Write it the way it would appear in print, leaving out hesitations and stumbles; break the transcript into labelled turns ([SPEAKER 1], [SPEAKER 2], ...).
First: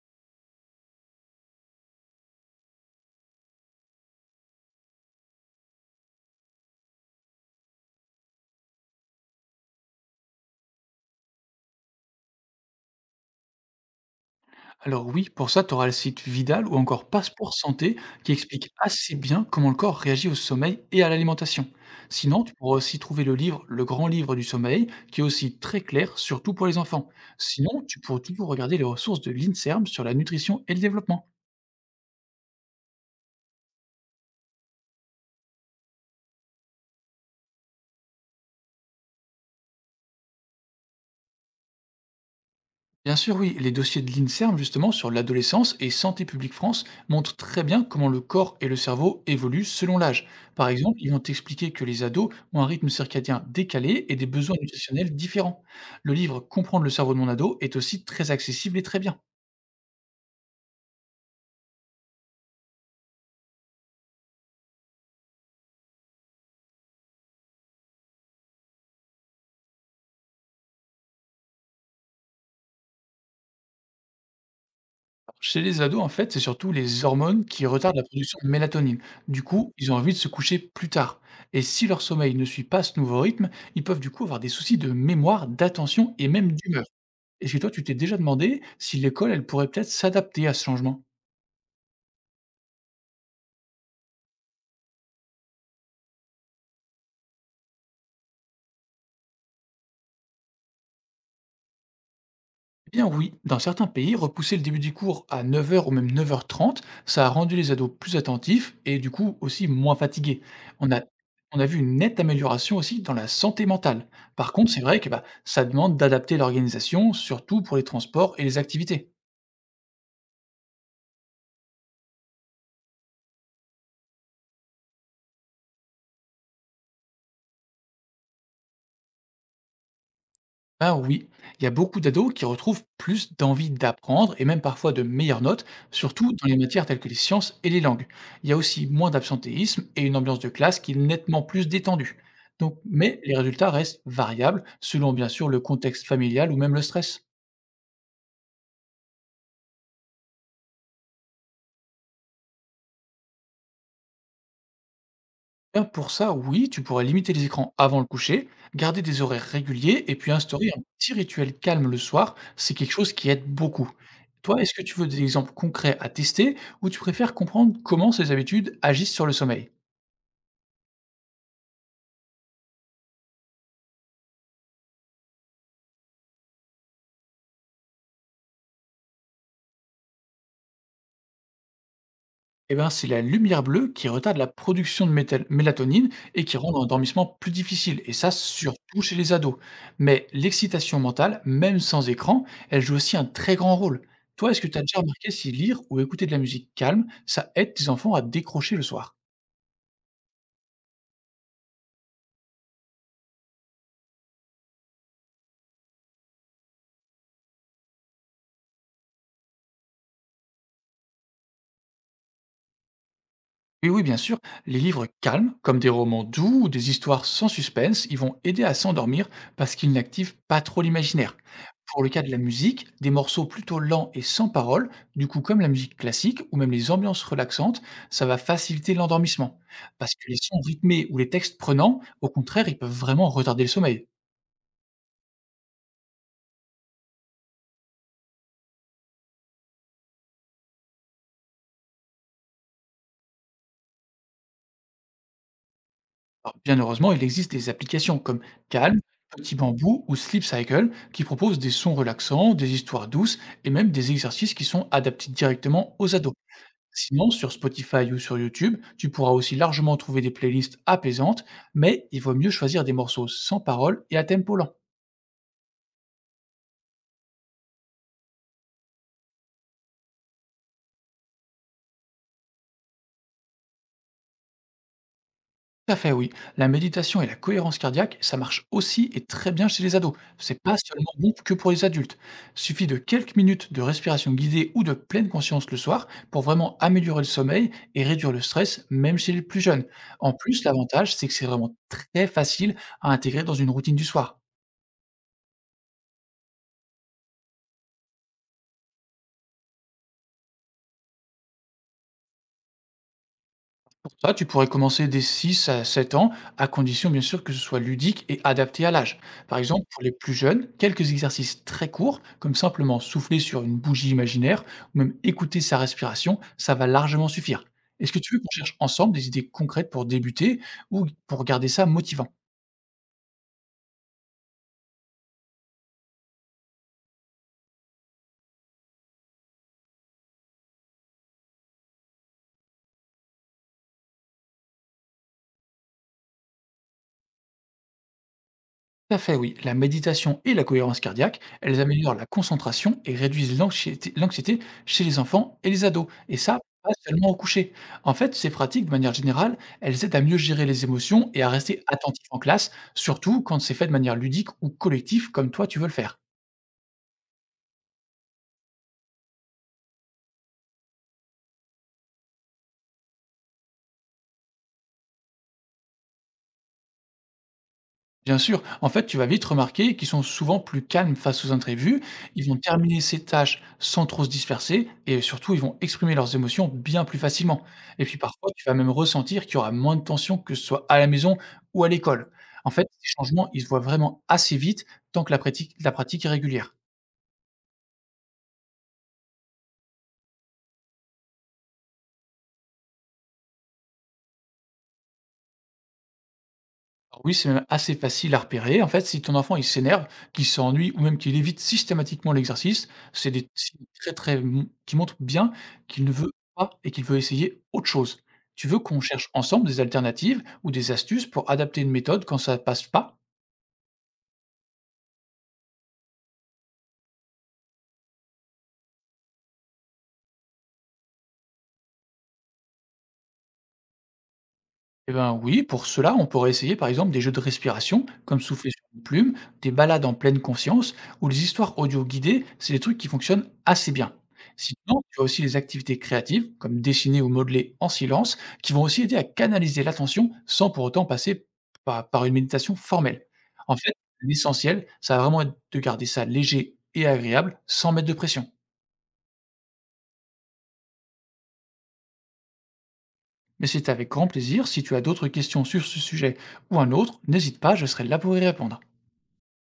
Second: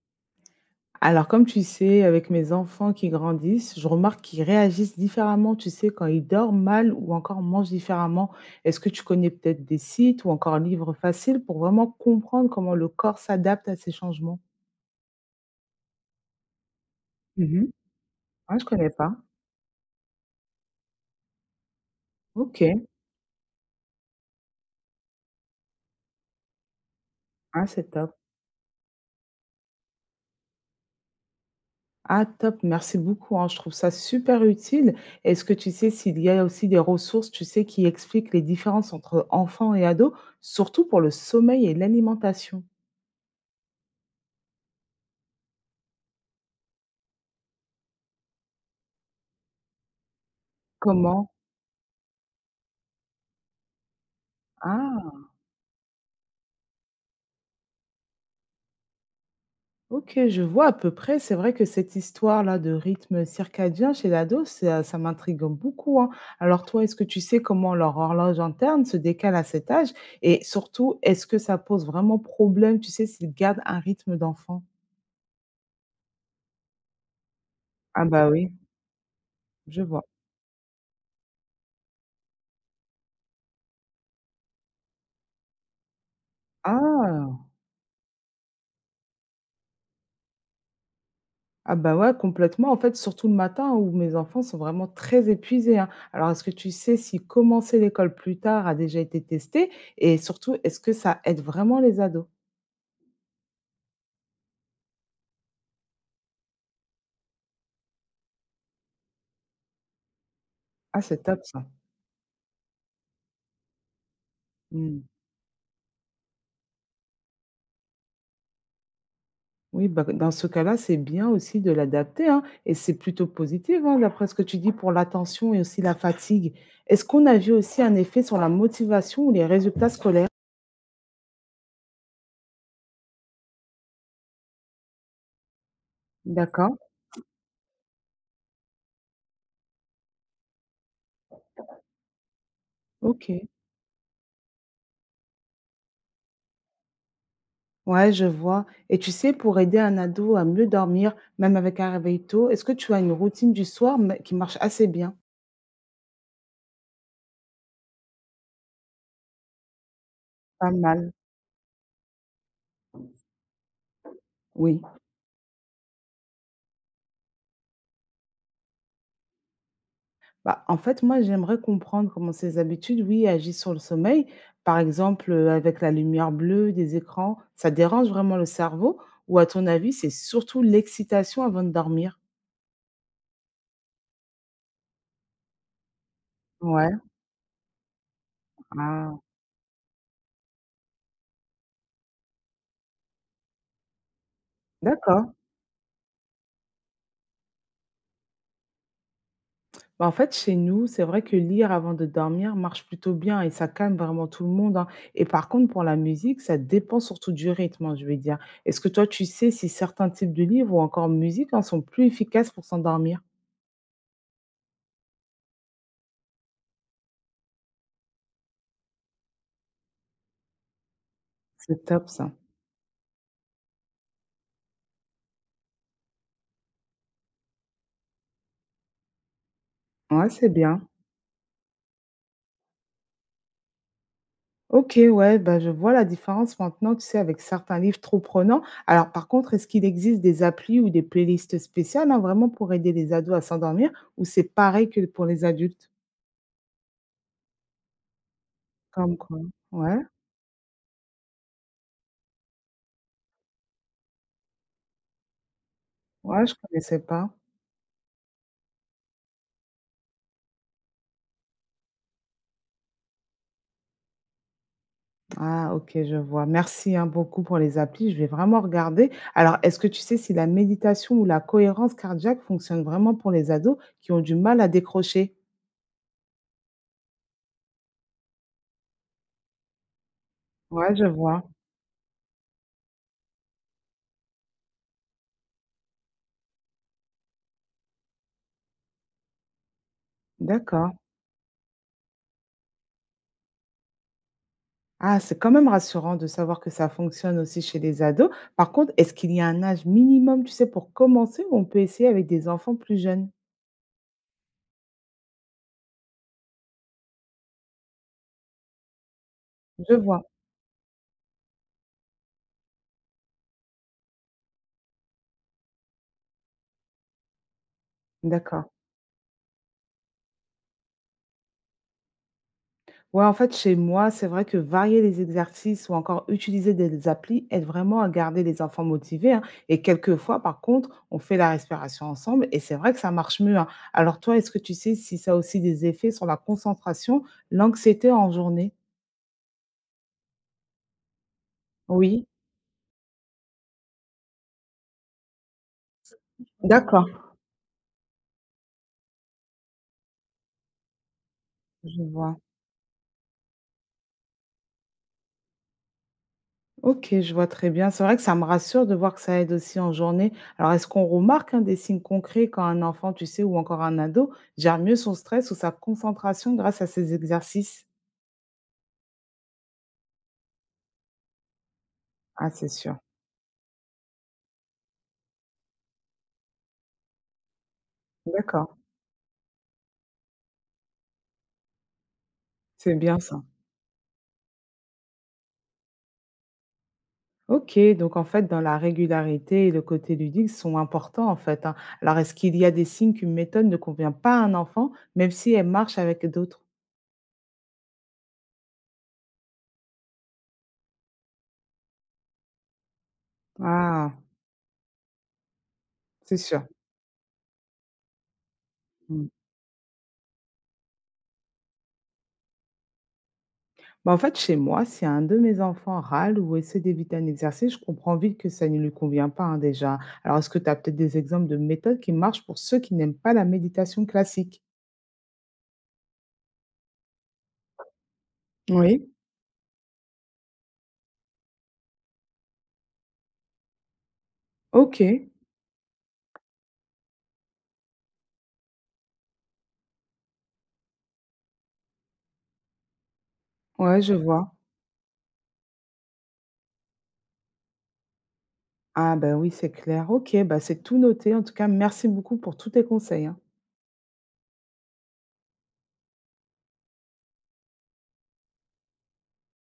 [SPEAKER 1] Alors, comme tu sais, avec mes enfants qui grandissent, je remarque qu'ils réagissent différemment, tu sais, quand ils dorment mal ou encore mangent différemment. Est-ce que tu connais peut-être des sites ou encore livres faciles pour vraiment comprendre comment le corps s'adapte à ces changements?
[SPEAKER 2] Alors oui, pour ça, tu auras le site Vidal ou encore Passeport
[SPEAKER 1] Mhm.
[SPEAKER 2] Santé qui
[SPEAKER 1] Ah, je
[SPEAKER 2] explique
[SPEAKER 1] connais pas.
[SPEAKER 2] assez bien comment le corps réagit au sommeil et à l'alimentation. Sinon, tu
[SPEAKER 1] Ok,
[SPEAKER 2] pourras aussi trouver le livre Le Grand Livre du Sommeil qui est aussi très clair, surtout pour les enfants.
[SPEAKER 1] ah,
[SPEAKER 2] Sinon,
[SPEAKER 1] c'est
[SPEAKER 2] tu
[SPEAKER 1] top.
[SPEAKER 2] pourras toujours regarder les ressources de l'INSERM sur la nutrition et le développement.
[SPEAKER 1] Ah, top, merci beaucoup, hein. Je trouve ça super utile. Est-ce que tu sais s'il y a aussi des ressources, tu sais, qui expliquent les différences entre enfants et ados, surtout pour le sommeil et l'alimentation?
[SPEAKER 2] Bien sûr, oui, les dossiers de l'INSERM justement sur l'adolescence et Santé publique France montrent très bien comment le corps et le cerveau évoluent selon l'âge. Par exemple, ils vont
[SPEAKER 1] Comment?
[SPEAKER 2] expliquer que les ados ont un rythme circadien décalé et des besoins nutritionnels
[SPEAKER 1] Ah.
[SPEAKER 2] différents. Le livre Comprendre le cerveau de mon ado est aussi très accessible et très bien.
[SPEAKER 1] OK, je vois à peu près. C'est vrai que cette histoire-là de rythme circadien chez l'ado, ça m'intrigue beaucoup, hein. Alors toi, est-ce que tu sais comment leur horloge interne se décale à cet âge? Et surtout, est-ce que ça pose vraiment problème, tu sais, s'ils gardent un rythme d'enfant?
[SPEAKER 2] Chez les ados, en fait, c'est surtout les hormones qui retardent la
[SPEAKER 1] Ah bah
[SPEAKER 2] production de
[SPEAKER 1] oui,
[SPEAKER 2] mélatonine. Du coup,
[SPEAKER 1] je
[SPEAKER 2] ils ont
[SPEAKER 1] vois.
[SPEAKER 2] envie de se coucher plus tard. Et si leur sommeil ne suit pas ce nouveau rythme, ils peuvent du coup avoir des soucis de mémoire, d'attention et même d'humeur.
[SPEAKER 1] Ah!
[SPEAKER 2] Est-ce que toi, tu t'es déjà demandé si l'école, elle pourrait peut-être s'adapter à ce changement?
[SPEAKER 1] Ah bah ouais, complètement. En fait, surtout le matin où mes enfants sont vraiment très épuisés, hein. Alors, est-ce que tu sais si commencer l'école plus tard a déjà été testé? Et surtout, est-ce que ça aide vraiment les ados?
[SPEAKER 2] Eh bien oui, dans certains pays, repousser le début du cours à 9 heures ou même 9 h 30, ça a rendu les ados plus attentifs et du coup aussi moins fatigués. On
[SPEAKER 1] Ah,
[SPEAKER 2] a,
[SPEAKER 1] c'est top
[SPEAKER 2] on
[SPEAKER 1] ça.
[SPEAKER 2] a vu une nette amélioration aussi dans la santé mentale. Par contre, c'est vrai que bah, ça demande d'adapter l'organisation, surtout pour les transports et les activités.
[SPEAKER 1] Oui, bah, dans ce cas-là, c'est bien aussi de l'adapter, hein, et c'est plutôt positif, hein, d'après ce que tu dis, pour l'attention et aussi la fatigue. Est-ce qu'on a vu aussi un effet sur la motivation ou les résultats scolaires?
[SPEAKER 2] Ah oui, il y a beaucoup d'ados qui retrouvent plus d'envie d'apprendre et même parfois de meilleures notes, surtout dans les
[SPEAKER 1] D'accord,
[SPEAKER 2] matières telles que les sciences et les langues. Il y a aussi moins d'absentéisme et une ambiance de classe qui est nettement plus détendue. Donc, mais
[SPEAKER 1] ok.
[SPEAKER 2] les résultats restent variables selon bien sûr le contexte familial ou même le stress.
[SPEAKER 1] Ouais, je vois. Et tu sais, pour aider un ado à mieux dormir, même avec un réveil tôt, est-ce que tu as une routine du soir qui marche assez bien?
[SPEAKER 2] Bien, pour ça, oui, tu pourrais limiter les écrans avant le coucher, garder des horaires réguliers et puis instaurer
[SPEAKER 1] Pas
[SPEAKER 2] un
[SPEAKER 1] mal,
[SPEAKER 2] petit rituel calme le soir, c'est quelque chose qui aide beaucoup. Toi, est-ce
[SPEAKER 1] oui.
[SPEAKER 2] que tu veux des exemples concrets à tester ou tu préfères comprendre comment ces habitudes agissent sur le sommeil?
[SPEAKER 1] Bah, en fait, moi, j'aimerais comprendre comment ces habitudes, oui, agissent sur le sommeil. Par exemple, avec la lumière bleue des écrans, ça dérange vraiment le cerveau? Ou à ton avis, c'est surtout l'excitation avant de dormir?
[SPEAKER 2] Eh ben, c'est la lumière bleue qui retarde la production de mélatonine et qui rend
[SPEAKER 1] Ouais.
[SPEAKER 2] l'endormissement plus difficile, et ça surtout chez
[SPEAKER 1] Ah,
[SPEAKER 2] les ados. Mais l'excitation mentale, même sans écran, elle joue aussi un très grand rôle. Toi, est-ce que tu as déjà remarqué
[SPEAKER 1] d'accord.
[SPEAKER 2] si lire ou écouter de la musique calme, ça aide tes enfants à décrocher le soir?
[SPEAKER 1] Bah, en fait, chez nous, c'est vrai que lire avant de dormir marche plutôt bien et ça calme vraiment tout le monde, hein. Et par contre, pour la musique, ça dépend surtout du rythme, hein, je vais dire. Est-ce que toi, tu sais si certains types de livres ou encore musique, hein, sont plus efficaces pour s'endormir?
[SPEAKER 2] Oui, oui, bien sûr. Les livres calmes, comme des romans doux ou des histoires sans suspense, ils vont aider à s'endormir parce qu'ils n'activent pas trop l'imaginaire.
[SPEAKER 1] C'est
[SPEAKER 2] Pour
[SPEAKER 1] top,
[SPEAKER 2] le cas
[SPEAKER 1] ça.
[SPEAKER 2] de la musique, des morceaux plutôt lents et sans paroles, du coup comme la musique classique ou même les ambiances relaxantes, ça va faciliter l'endormissement. Parce
[SPEAKER 1] Ouais,
[SPEAKER 2] que les
[SPEAKER 1] c'est
[SPEAKER 2] sons
[SPEAKER 1] bien.
[SPEAKER 2] rythmés ou les textes prenants, au contraire, ils peuvent vraiment retarder le sommeil.
[SPEAKER 1] OK, ouais, bah, je vois la différence maintenant, tu sais, avec certains livres trop prenants. Alors, par contre, est-ce qu'il existe des applis ou des playlists spéciales, hein, vraiment pour aider les ados à s'endormir, ou c'est pareil que pour les adultes?
[SPEAKER 2] Alors, bien heureusement, il existe des applications comme Calm,
[SPEAKER 1] Comme quoi?
[SPEAKER 2] Petit
[SPEAKER 1] Ouais,
[SPEAKER 2] Bambou ou Sleep Cycle qui proposent des sons relaxants, des histoires douces et même des exercices qui sont adaptés directement aux ados.
[SPEAKER 1] ouais, je connaissais pas.
[SPEAKER 2] Sinon, sur Spotify ou sur YouTube, tu pourras aussi largement trouver des playlists apaisantes, mais il vaut mieux choisir des morceaux sans parole et à tempo lent.
[SPEAKER 1] Ah, OK, je vois. Merci, hein, beaucoup pour les applis. Je vais vraiment regarder. Alors, est-ce que tu sais si la méditation ou la cohérence cardiaque fonctionne vraiment pour les ados qui ont du mal à décrocher?
[SPEAKER 2] Tout à fait, oui. La méditation et la cohérence cardiaque, ça marche aussi et très bien chez les ados. C'est pas
[SPEAKER 1] Ouais, je
[SPEAKER 2] seulement bon
[SPEAKER 1] vois.
[SPEAKER 2] que pour les adultes. Suffit de quelques minutes de respiration guidée ou de pleine conscience le soir pour vraiment améliorer le sommeil et réduire le stress, même chez les plus jeunes. En plus,
[SPEAKER 1] D'accord.
[SPEAKER 2] l'avantage, c'est que c'est vraiment très facile à intégrer dans une routine du soir.
[SPEAKER 1] Ah, c'est quand même rassurant de savoir que ça fonctionne aussi chez les ados. Par contre, est-ce qu'il y a un âge minimum, tu sais, pour commencer ou on peut essayer avec des enfants plus jeunes?
[SPEAKER 2] Pour ça, tu pourrais commencer dès 6 à 7 ans, à condition bien sûr que ce soit ludique et adapté à l'âge. Par Mhm. exemple,
[SPEAKER 1] Je
[SPEAKER 2] pour les
[SPEAKER 1] vois,
[SPEAKER 2] plus jeunes, quelques exercices très courts, comme simplement souffler sur une bougie imaginaire ou même écouter sa respiration, ça va largement suffire. Est-ce que tu veux qu'on
[SPEAKER 1] d'accord.
[SPEAKER 2] cherche ensemble des idées concrètes pour débuter ou pour garder ça motivant?
[SPEAKER 1] Ouais, en fait, chez moi, c'est vrai que varier les exercices ou encore utiliser des applis aide vraiment à garder les enfants motivés, hein. Et quelquefois, par contre, on fait la respiration ensemble et c'est vrai que ça marche mieux, hein. Alors toi, est-ce que tu sais si ça a aussi des effets sur la concentration, l'anxiété en journée?
[SPEAKER 2] Tout à fait, oui. La méditation et la cohérence cardiaque, elles améliorent
[SPEAKER 1] Oui,
[SPEAKER 2] la concentration et réduisent l'anxiété chez les enfants et les ados. Et ça, pas
[SPEAKER 1] d'accord,
[SPEAKER 2] seulement au coucher. En fait, ces pratiques, de manière générale, elles aident à mieux gérer les émotions et à rester
[SPEAKER 1] je
[SPEAKER 2] attentif
[SPEAKER 1] vois.
[SPEAKER 2] en classe, surtout quand c'est fait de manière ludique ou collective, comme toi tu veux le faire.
[SPEAKER 1] OK, je vois très bien. C'est vrai que ça me rassure de voir que ça aide aussi en journée. Alors, est-ce qu'on remarque, hein, des signes concrets quand un enfant, tu sais, ou encore un ado, gère mieux son stress ou sa concentration grâce à ces exercices?
[SPEAKER 2] Bien sûr, en fait, tu vas vite remarquer qu'ils sont souvent plus calmes face aux imprévus, ils
[SPEAKER 1] Ah,
[SPEAKER 2] vont
[SPEAKER 1] c'est sûr.
[SPEAKER 2] terminer ces tâches sans trop se disperser et surtout, ils vont exprimer leurs émotions bien plus facilement. Et puis parfois, tu
[SPEAKER 1] D'accord,
[SPEAKER 2] vas même ressentir qu'il y aura moins de tension que ce soit à la maison ou à l'école. En fait,
[SPEAKER 1] c'est
[SPEAKER 2] ces
[SPEAKER 1] bien ça.
[SPEAKER 2] changements, ils se voient vraiment assez vite tant que la pratique est régulière.
[SPEAKER 1] OK, donc en fait, dans la régularité et le côté ludique sont importants en fait, hein. Alors, est-ce qu'il y a des signes qu'une méthode ne convient pas à un enfant, même si elle marche avec d'autres?
[SPEAKER 2] Alors oui, c'est même assez facile à repérer. En fait, si ton enfant il s'énerve, qu'il s'ennuie ou même qu'il évite systématiquement l'exercice, c'est des signes
[SPEAKER 1] Ah,
[SPEAKER 2] très très qui montrent bien qu'il ne veut
[SPEAKER 1] c'est sûr.
[SPEAKER 2] pas et qu'il veut essayer autre chose. Tu veux qu'on cherche ensemble des alternatives ou des astuces pour adapter une méthode quand ça passe pas?
[SPEAKER 1] Bah, en fait, chez moi, si un de mes enfants râle ou essaie d'éviter un exercice, je comprends vite que ça ne lui convient pas, hein, déjà. Alors, est-ce que tu as peut-être des exemples de méthodes qui marchent pour ceux qui n'aiment pas la méditation classique?
[SPEAKER 2] Eh ben oui, pour cela, on pourrait essayer par exemple des jeux de respiration, comme souffler sur une
[SPEAKER 1] Oui.
[SPEAKER 2] plume, des balades en pleine conscience, ou les histoires audio guidées, c'est des trucs qui fonctionnent assez bien.
[SPEAKER 1] Ok,
[SPEAKER 2] Sinon, tu as aussi les activités créatives, comme dessiner ou modeler en silence, qui vont aussi aider à canaliser l'attention sans pour autant passer par une méditation formelle. En fait,
[SPEAKER 1] ouais, je vois.
[SPEAKER 2] l'essentiel, ça va vraiment être de garder ça léger et agréable sans mettre de pression.
[SPEAKER 1] Ah ben oui, c'est clair. Ok, bah c'est tout noté. En tout cas, merci beaucoup pour tous tes conseils, hein.
[SPEAKER 2] Mais c'est avec grand plaisir, si tu as d'autres questions sur ce sujet ou un autre, n'hésite pas, je serai là pour y répondre.